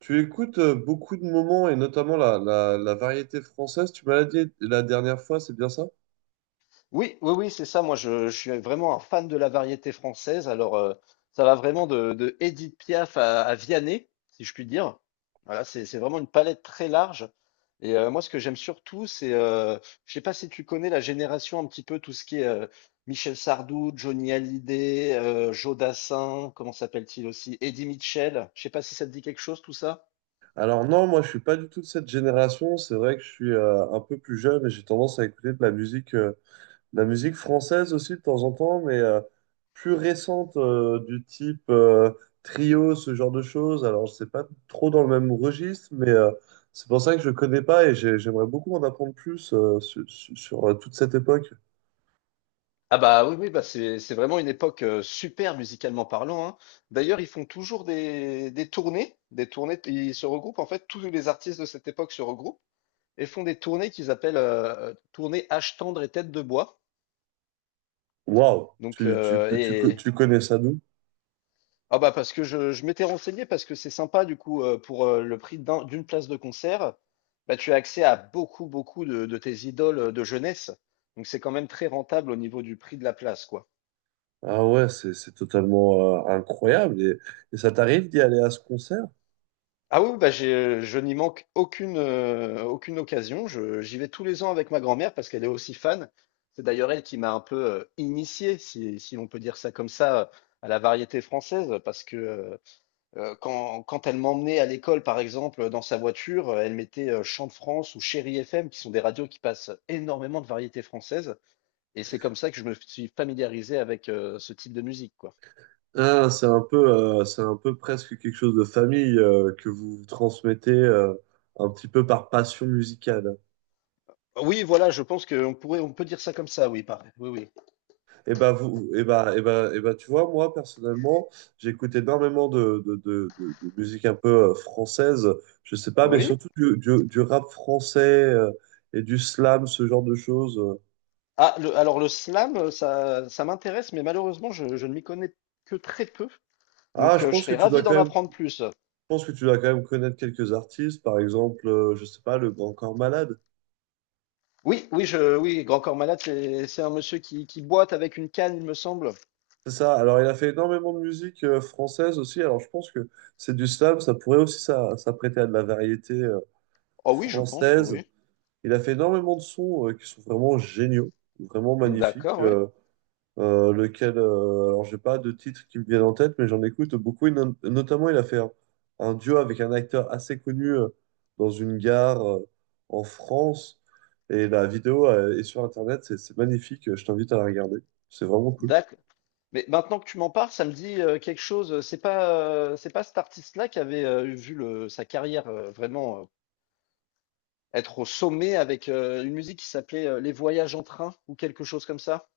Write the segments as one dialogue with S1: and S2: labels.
S1: Tu écoutes beaucoup de moments et notamment la variété française. Tu m'as dit la dernière fois, c'est bien ça?
S2: Oui, oui, oui, c'est ça. Moi, je suis vraiment un fan de la variété française. Alors, ça va vraiment de Édith Piaf à Vianney, si je puis dire. Voilà, c'est vraiment une palette très large. Et moi, ce que j'aime surtout, c'est je sais pas si tu connais la génération un petit peu tout ce qui est Michel Sardou, Johnny Hallyday, Joe Dassin, comment s'appelle-t-il aussi, Eddie Mitchell. Je sais pas si ça te dit quelque chose, tout ça.
S1: Alors non, moi je suis pas du tout de cette génération. C'est vrai que je suis un peu plus jeune et j'ai tendance à écouter de la musique française aussi de temps en temps, mais plus récente du type trio, ce genre de choses. Alors je sais pas trop dans le même registre, mais c'est pour ça que je connais pas et j'aimerais beaucoup en apprendre plus sur toute cette époque.
S2: Ah bah oui, oui, bah c'est vraiment une époque, super musicalement parlant, hein. D'ailleurs, ils font toujours des tournées, des tournées, ils se regroupent en fait, tous les artistes de cette époque se regroupent et font des tournées qu'ils appellent, tournées Âge tendre et tête de bois.
S1: Waouh,
S2: Donc, heu et
S1: tu connais ça d'où?
S2: ah bah parce que je m'étais renseigné parce que c'est sympa du coup, pour, le prix d'une place de concert, bah tu as accès à beaucoup, beaucoup de tes idoles, de jeunesse. Donc c'est quand même très rentable au niveau du prix de la place, quoi.
S1: Ah ouais, c'est totalement incroyable. Et ça t'arrive d'y aller à ce concert?
S2: Ah oui, bah je n'y manque aucune, aucune occasion. J'y vais tous les ans avec ma grand-mère parce qu'elle est aussi fan. C'est d'ailleurs elle qui m'a un peu initié, si on peut dire ça comme ça, à la variété française. Parce que quand elle m'emmenait à l'école, par exemple, dans sa voiture, elle mettait Chant de France ou Chéri FM, qui sont des radios qui passent énormément de variétés françaises. Et c'est comme ça que je me suis familiarisé avec ce type de musique, quoi.
S1: Ah, c'est un peu presque quelque chose de famille que vous vous transmettez un petit peu par passion musicale.
S2: Oui, voilà, je pense on peut dire ça comme ça, oui, pareil. Oui, oui.
S1: Et bah vous, et bah, et bah, et bah, tu vois, moi personnellement, j'écoute énormément de musique un peu française. Je sais pas, mais
S2: Oui.
S1: surtout du rap français et du slam, ce genre de choses.
S2: Alors le slam, ça m'intéresse, mais malheureusement, je ne m'y connais que très peu.
S1: Ah,
S2: Donc,
S1: je
S2: je
S1: pense que
S2: serais
S1: tu dois
S2: ravi
S1: quand
S2: d'en
S1: même
S2: apprendre plus.
S1: pense que tu dois quand même connaître quelques artistes, par exemple, je sais pas, le Grand Corps Malade.
S2: Oui, Grand Corps Malade, c'est un monsieur qui boite avec une canne, il me semble.
S1: C'est ça. Alors, il a fait énormément de musique française aussi. Alors, je pense que c'est du slam. Ça pourrait aussi ça, s'apprêter à de la variété
S2: Oh oui, je pense,
S1: française.
S2: oui.
S1: Il a fait énormément de sons qui sont vraiment géniaux, vraiment magnifiques.
S2: D'accord, oui.
S1: euh, euh, lequel, euh, Alors j'ai pas de titres qui me viennent en tête, mais j'en écoute beaucoup. Et notamment, il a fait un duo avec un acteur assez connu dans une gare en France. Et la vidéo est sur Internet, c'est magnifique, je t'invite à la regarder. C'est vraiment cool.
S2: D'accord. Mais maintenant que tu m'en parles, ça me dit quelque chose. C'est pas cet artiste-là qui avait vu sa carrière vraiment être au sommet avec une musique qui s'appelait Les Voyages en train ou quelque chose comme ça?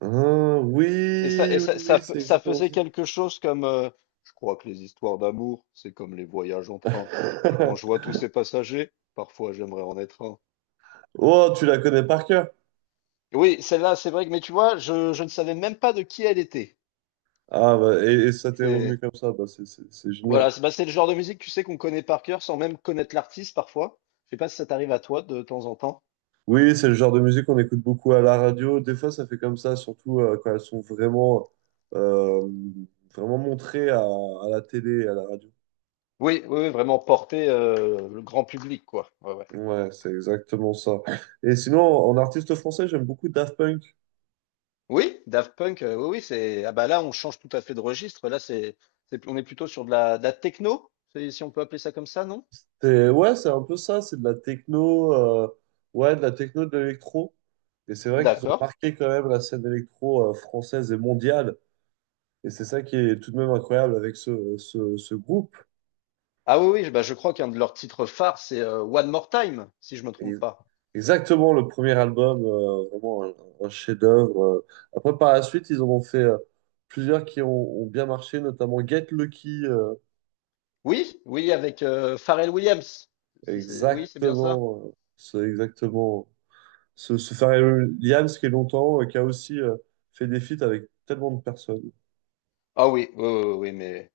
S1: Ah, oui, c'est
S2: Ça
S1: exactement
S2: faisait
S1: ça.
S2: quelque chose comme, je crois que les histoires d'amour, c'est comme les voyages en train. Et quand je vois tous ces passagers, parfois j'aimerais en être un.
S1: Oh, tu la connais par cœur.
S2: Oui, celle-là, c'est vrai que, mais tu vois, je ne savais même pas de qui elle était.
S1: Ah, bah, et ça t'est revenu
S2: C'est,
S1: comme ça, bah, c'est génial.
S2: voilà, c'est bah, c'est le genre de musique, tu sais, qu'on connaît par cœur sans même connaître l'artiste parfois. Je sais pas si ça t'arrive à toi de temps en temps.
S1: Oui, c'est le genre de musique qu'on écoute beaucoup à la radio. Des fois, ça fait comme ça, surtout quand elles sont vraiment, euh, vraiment montrées à la télé et à la radio.
S2: Oui, oui, oui, vraiment porter le grand public, quoi. Ouais, ouais.
S1: Ouais, c'est exactement ça. Et sinon, en artiste français, j'aime beaucoup Daft Punk.
S2: Oui, Daft Punk, oui, oui, c'est. Ah bah là, on change tout à fait de registre. On est plutôt sur de la techno, si on peut appeler ça comme ça, non?
S1: Ouais, c'est un peu ça, c'est de la techno, ouais, de la techno, de l'électro. Et c'est vrai qu'ils ont
S2: D'accord.
S1: marqué quand même la scène électro française et mondiale. Et c'est ça qui est tout de même incroyable avec ce groupe.
S2: Bah, je crois qu'un de leurs titres phares, c'est One More Time, si je me trompe
S1: Ex-
S2: pas.
S1: Exactement, le premier album, vraiment un chef-d'œuvre. Après, par la suite, ils en ont fait plusieurs qui ont bien marché, notamment Get Lucky.
S2: Oui, oui, avec Pharrell Williams. Si C'est, oui, c'est bien ça.
S1: Exactement, c'est exactement ce Pharrell Williams qui est longtemps, qui a aussi fait des feats avec tellement de personnes.
S2: Ah oui, oui, oui, oui, oui, mais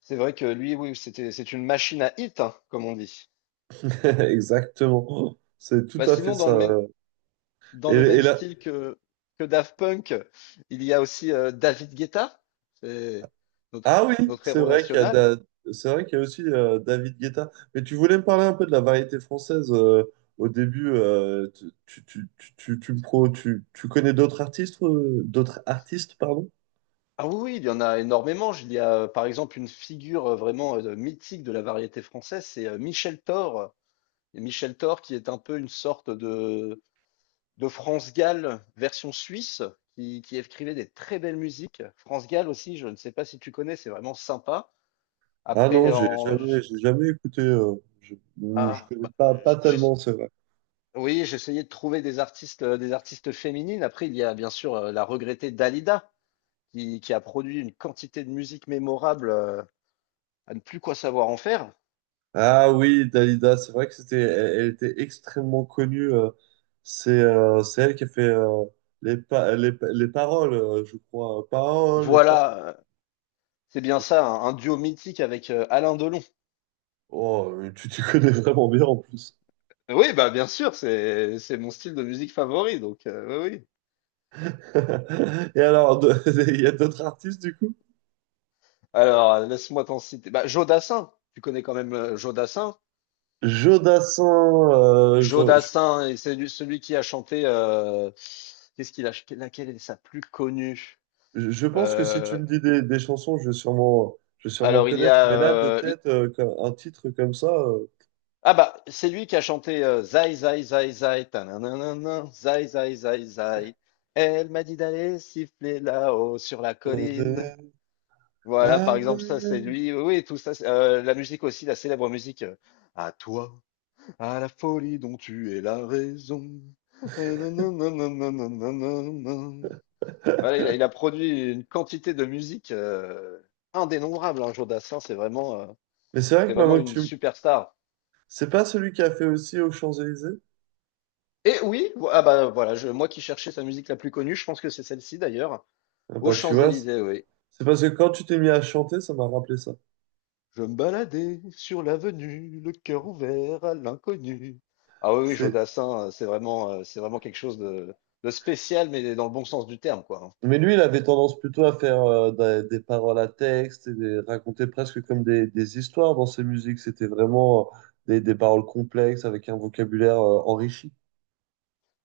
S2: c'est vrai que lui, oui, c'est une machine à hit, hein, comme on dit.
S1: Exactement, c'est tout
S2: Bah
S1: à fait
S2: sinon,
S1: ça. Ouais. Et,
S2: dans le
S1: et
S2: même
S1: la-
S2: style que Daft Punk, il y a aussi David Guetta, c'est notre,
S1: Ah oui,
S2: notre
S1: c'est
S2: héros
S1: vrai qu'il y a
S2: national.
S1: Da- c'est vrai qu'il y a aussi David Guetta. Mais tu voulais me parler un peu de la variété française au début. Tu, tu, tu, tu, tu, tu me pro- tu- Tu connais d'autres artistes, pardon?
S2: Ah oui, oui, il y en a énormément. Il y a par exemple une figure vraiment mythique de la variété française, c'est Michel Thor. Et Michel Thor qui est un peu une sorte de France Gall version suisse, qui écrivait des très belles musiques. France Gall aussi, je ne sais pas si tu connais, c'est vraiment sympa.
S1: Ah non,
S2: Après, en, j-
S1: j'ai jamais écouté. Non, je
S2: ah,
S1: connais
S2: bah,
S1: pas, pas
S2: j- j'ai-
S1: tellement, c'est vrai.
S2: Oui, j'essayais de trouver des artistes féminines. Après, il y a bien sûr la regrettée Dalida, qui a produit une quantité de musique mémorable à ne plus quoi savoir en faire.
S1: Ah oui, Dalida, c'est vrai que c'était, elle, elle était extrêmement connue. C'est elle qui a fait les paroles, je crois. Paroles, les paroles.
S2: Voilà, c'est bien ça, un duo mythique avec Alain Delon.
S1: Oh, mais tu t'y connais vraiment bien en plus.
S2: Oui, bah bien sûr, c'est mon style de musique favori, donc oui, oui.
S1: Et alors, il y a d'autres artistes du coup?
S2: Alors, laisse-moi t'en citer. Bah, Joe Dassin, tu connais quand même Joe Dassin.
S1: Jodassin,
S2: Celui qui a chanté. Qu'est-ce qu'il a, laquelle est sa plus connue?
S1: je pense que si tu
S2: Euh,
S1: me dis des chansons, je vais sûrement
S2: Alors, il y
S1: connaître.
S2: a.
S1: Mais là, de tête, un titre comme ça.
S2: C'est lui qui a chanté Zai, Zai, Zai, Zai, tananana, Zai, Zai, Zai, Zai. Elle m'a dit d'aller siffler là-haut sur la colline.
S1: euh,
S2: Voilà,
S1: ah
S2: par
S1: ouais.
S2: exemple, ça, c'est lui. Oui, oui, tout ça. La musique aussi, la célèbre musique. À toi, à la folie dont tu es la raison. Nanananananananana. Voilà, il a produit une quantité de musique indénombrable. Hein, Joe Dassin,
S1: Mais c'est vrai
S2: c'est
S1: que
S2: vraiment
S1: maintenant que
S2: une
S1: tu. M-
S2: superstar.
S1: c'est pas celui qui a fait aussi aux Champs-Élysées?
S2: Moi qui cherchais sa musique la plus connue, je pense que c'est celle-ci d'ailleurs,
S1: Ah
S2: aux
S1: bah, tu vois,
S2: Champs-Élysées, oui.
S1: c'est parce que quand tu t'es mis à chanter, ça m'a rappelé ça.
S2: Je me baladais sur l'avenue, le cœur ouvert à l'inconnu. Ah oui, oui,
S1: C'est
S2: Jodassin, c'est vraiment quelque chose de spécial, mais dans le bon sens du terme, quoi.
S1: Mais lui, il avait tendance plutôt à faire des paroles à texte et raconter presque comme des histoires dans ses musiques. C'était vraiment des paroles complexes avec un vocabulaire enrichi.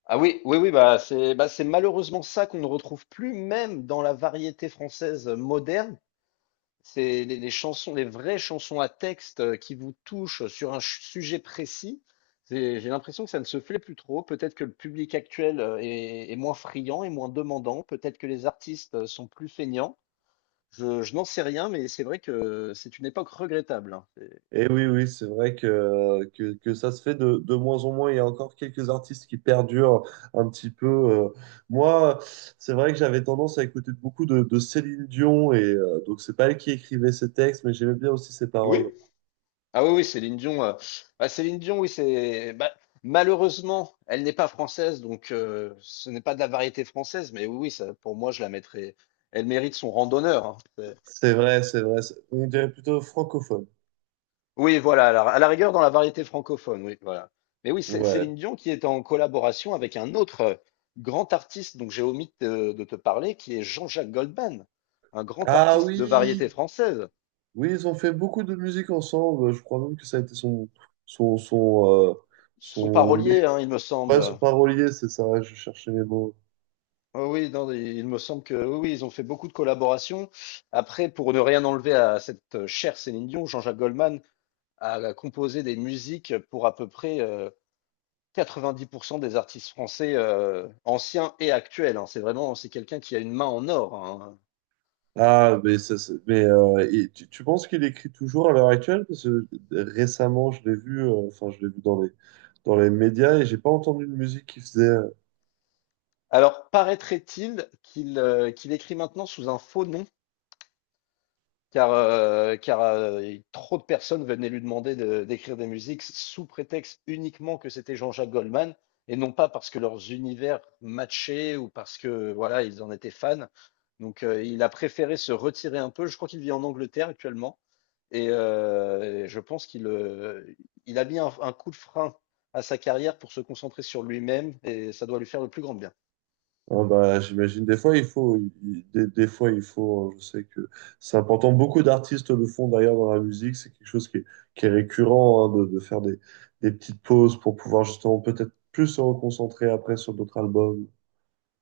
S2: Ah oui, oui, oui, bah c'est malheureusement ça qu'on ne retrouve plus, même dans la variété française moderne. C'est les chansons, les vraies chansons à texte qui vous touchent sur un sujet précis. J'ai l'impression que ça ne se fait plus trop. Peut-être que le public actuel est moins friand et moins demandant. Peut-être que les artistes sont plus feignants. Je n'en sais rien, mais c'est vrai que c'est une époque regrettable, hein.
S1: Et oui, oui, c'est vrai que, que ça se fait de moins en moins. Il y a encore quelques artistes qui perdurent un petit peu. Moi, c'est vrai que j'avais tendance à écouter beaucoup de Céline Dion. Et donc, c'est pas elle qui écrivait ses textes, mais j'aimais bien aussi ses
S2: Oui?
S1: paroles.
S2: Ah oui, oui, Céline Dion. Bah, Céline Dion, oui, c'est. Bah, malheureusement, elle n'est pas française, donc ce n'est pas de la variété française. Mais oui, oui, ça, pour moi, je la mettrais. Elle mérite son rang d'honneur, hein.
S1: C'est vrai, c'est vrai. On dirait plutôt francophone.
S2: Oui, voilà, à à la rigueur dans la variété francophone, oui, voilà. Mais oui,
S1: Ouais.
S2: Céline Dion qui est en collaboration avec un autre grand artiste dont j'ai omis de te parler, qui est Jean-Jacques Goldman, un grand
S1: Ah
S2: artiste de variété
S1: oui,
S2: française.
S1: oui, ils ont fait beaucoup de musique ensemble. Je crois même que ça a été son, son, euh,
S2: Son
S1: son
S2: parolier, hein, il me
S1: ouais, son
S2: semble.
S1: parolier, c'est ça. Je cherchais les mots.
S2: Oh oui, non, il me semble que oui, oui, ils ont fait beaucoup de collaborations. Après, pour ne rien enlever à cette chère Céline Dion, Jean-Jacques Goldman a composé des musiques pour à peu près 90% des artistes français anciens et actuels, hein. C'est vraiment, c'est quelqu'un qui a une main en or, hein.
S1: Ah, mais, ça, tu penses qu'il écrit toujours à l'heure actuelle? Parce que récemment, je l'ai vu dans dans les médias et j'ai pas entendu de musique qu'il faisait.
S2: Alors, paraîtrait-il qu'il qu'il écrit maintenant sous un faux nom, car, trop de personnes venaient lui demander d'écrire des musiques sous prétexte uniquement que c'était Jean-Jacques Goldman, et non pas parce que leurs univers matchaient ou parce que voilà, ils en étaient fans. Donc, il a préféré se retirer un peu. Je crois qu'il vit en Angleterre actuellement. Et je pense qu'il il a mis un coup de frein à sa carrière pour se concentrer sur lui-même et ça doit lui faire le plus grand bien.
S1: Oh, bah, j'imagine des fois il faut des fois il faut je sais que c'est important, beaucoup d'artistes le font d'ailleurs dans la musique, c'est quelque chose qui est récurrent hein, de faire des petites pauses pour pouvoir justement peut-être plus se reconcentrer après sur d'autres albums.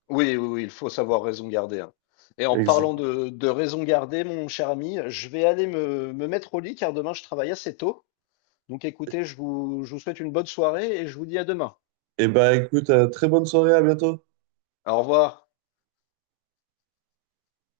S2: Oui, oui, oui, il faut savoir raison garder, hein. Et en
S1: Ex-
S2: parlant de raison garder, mon cher ami, je vais aller me mettre au lit car demain je travaille assez tôt. Donc écoutez, je vous souhaite une bonne soirée et je vous dis à demain.
S1: Eh et bah écoute très bonne soirée, à bientôt.
S2: Au revoir.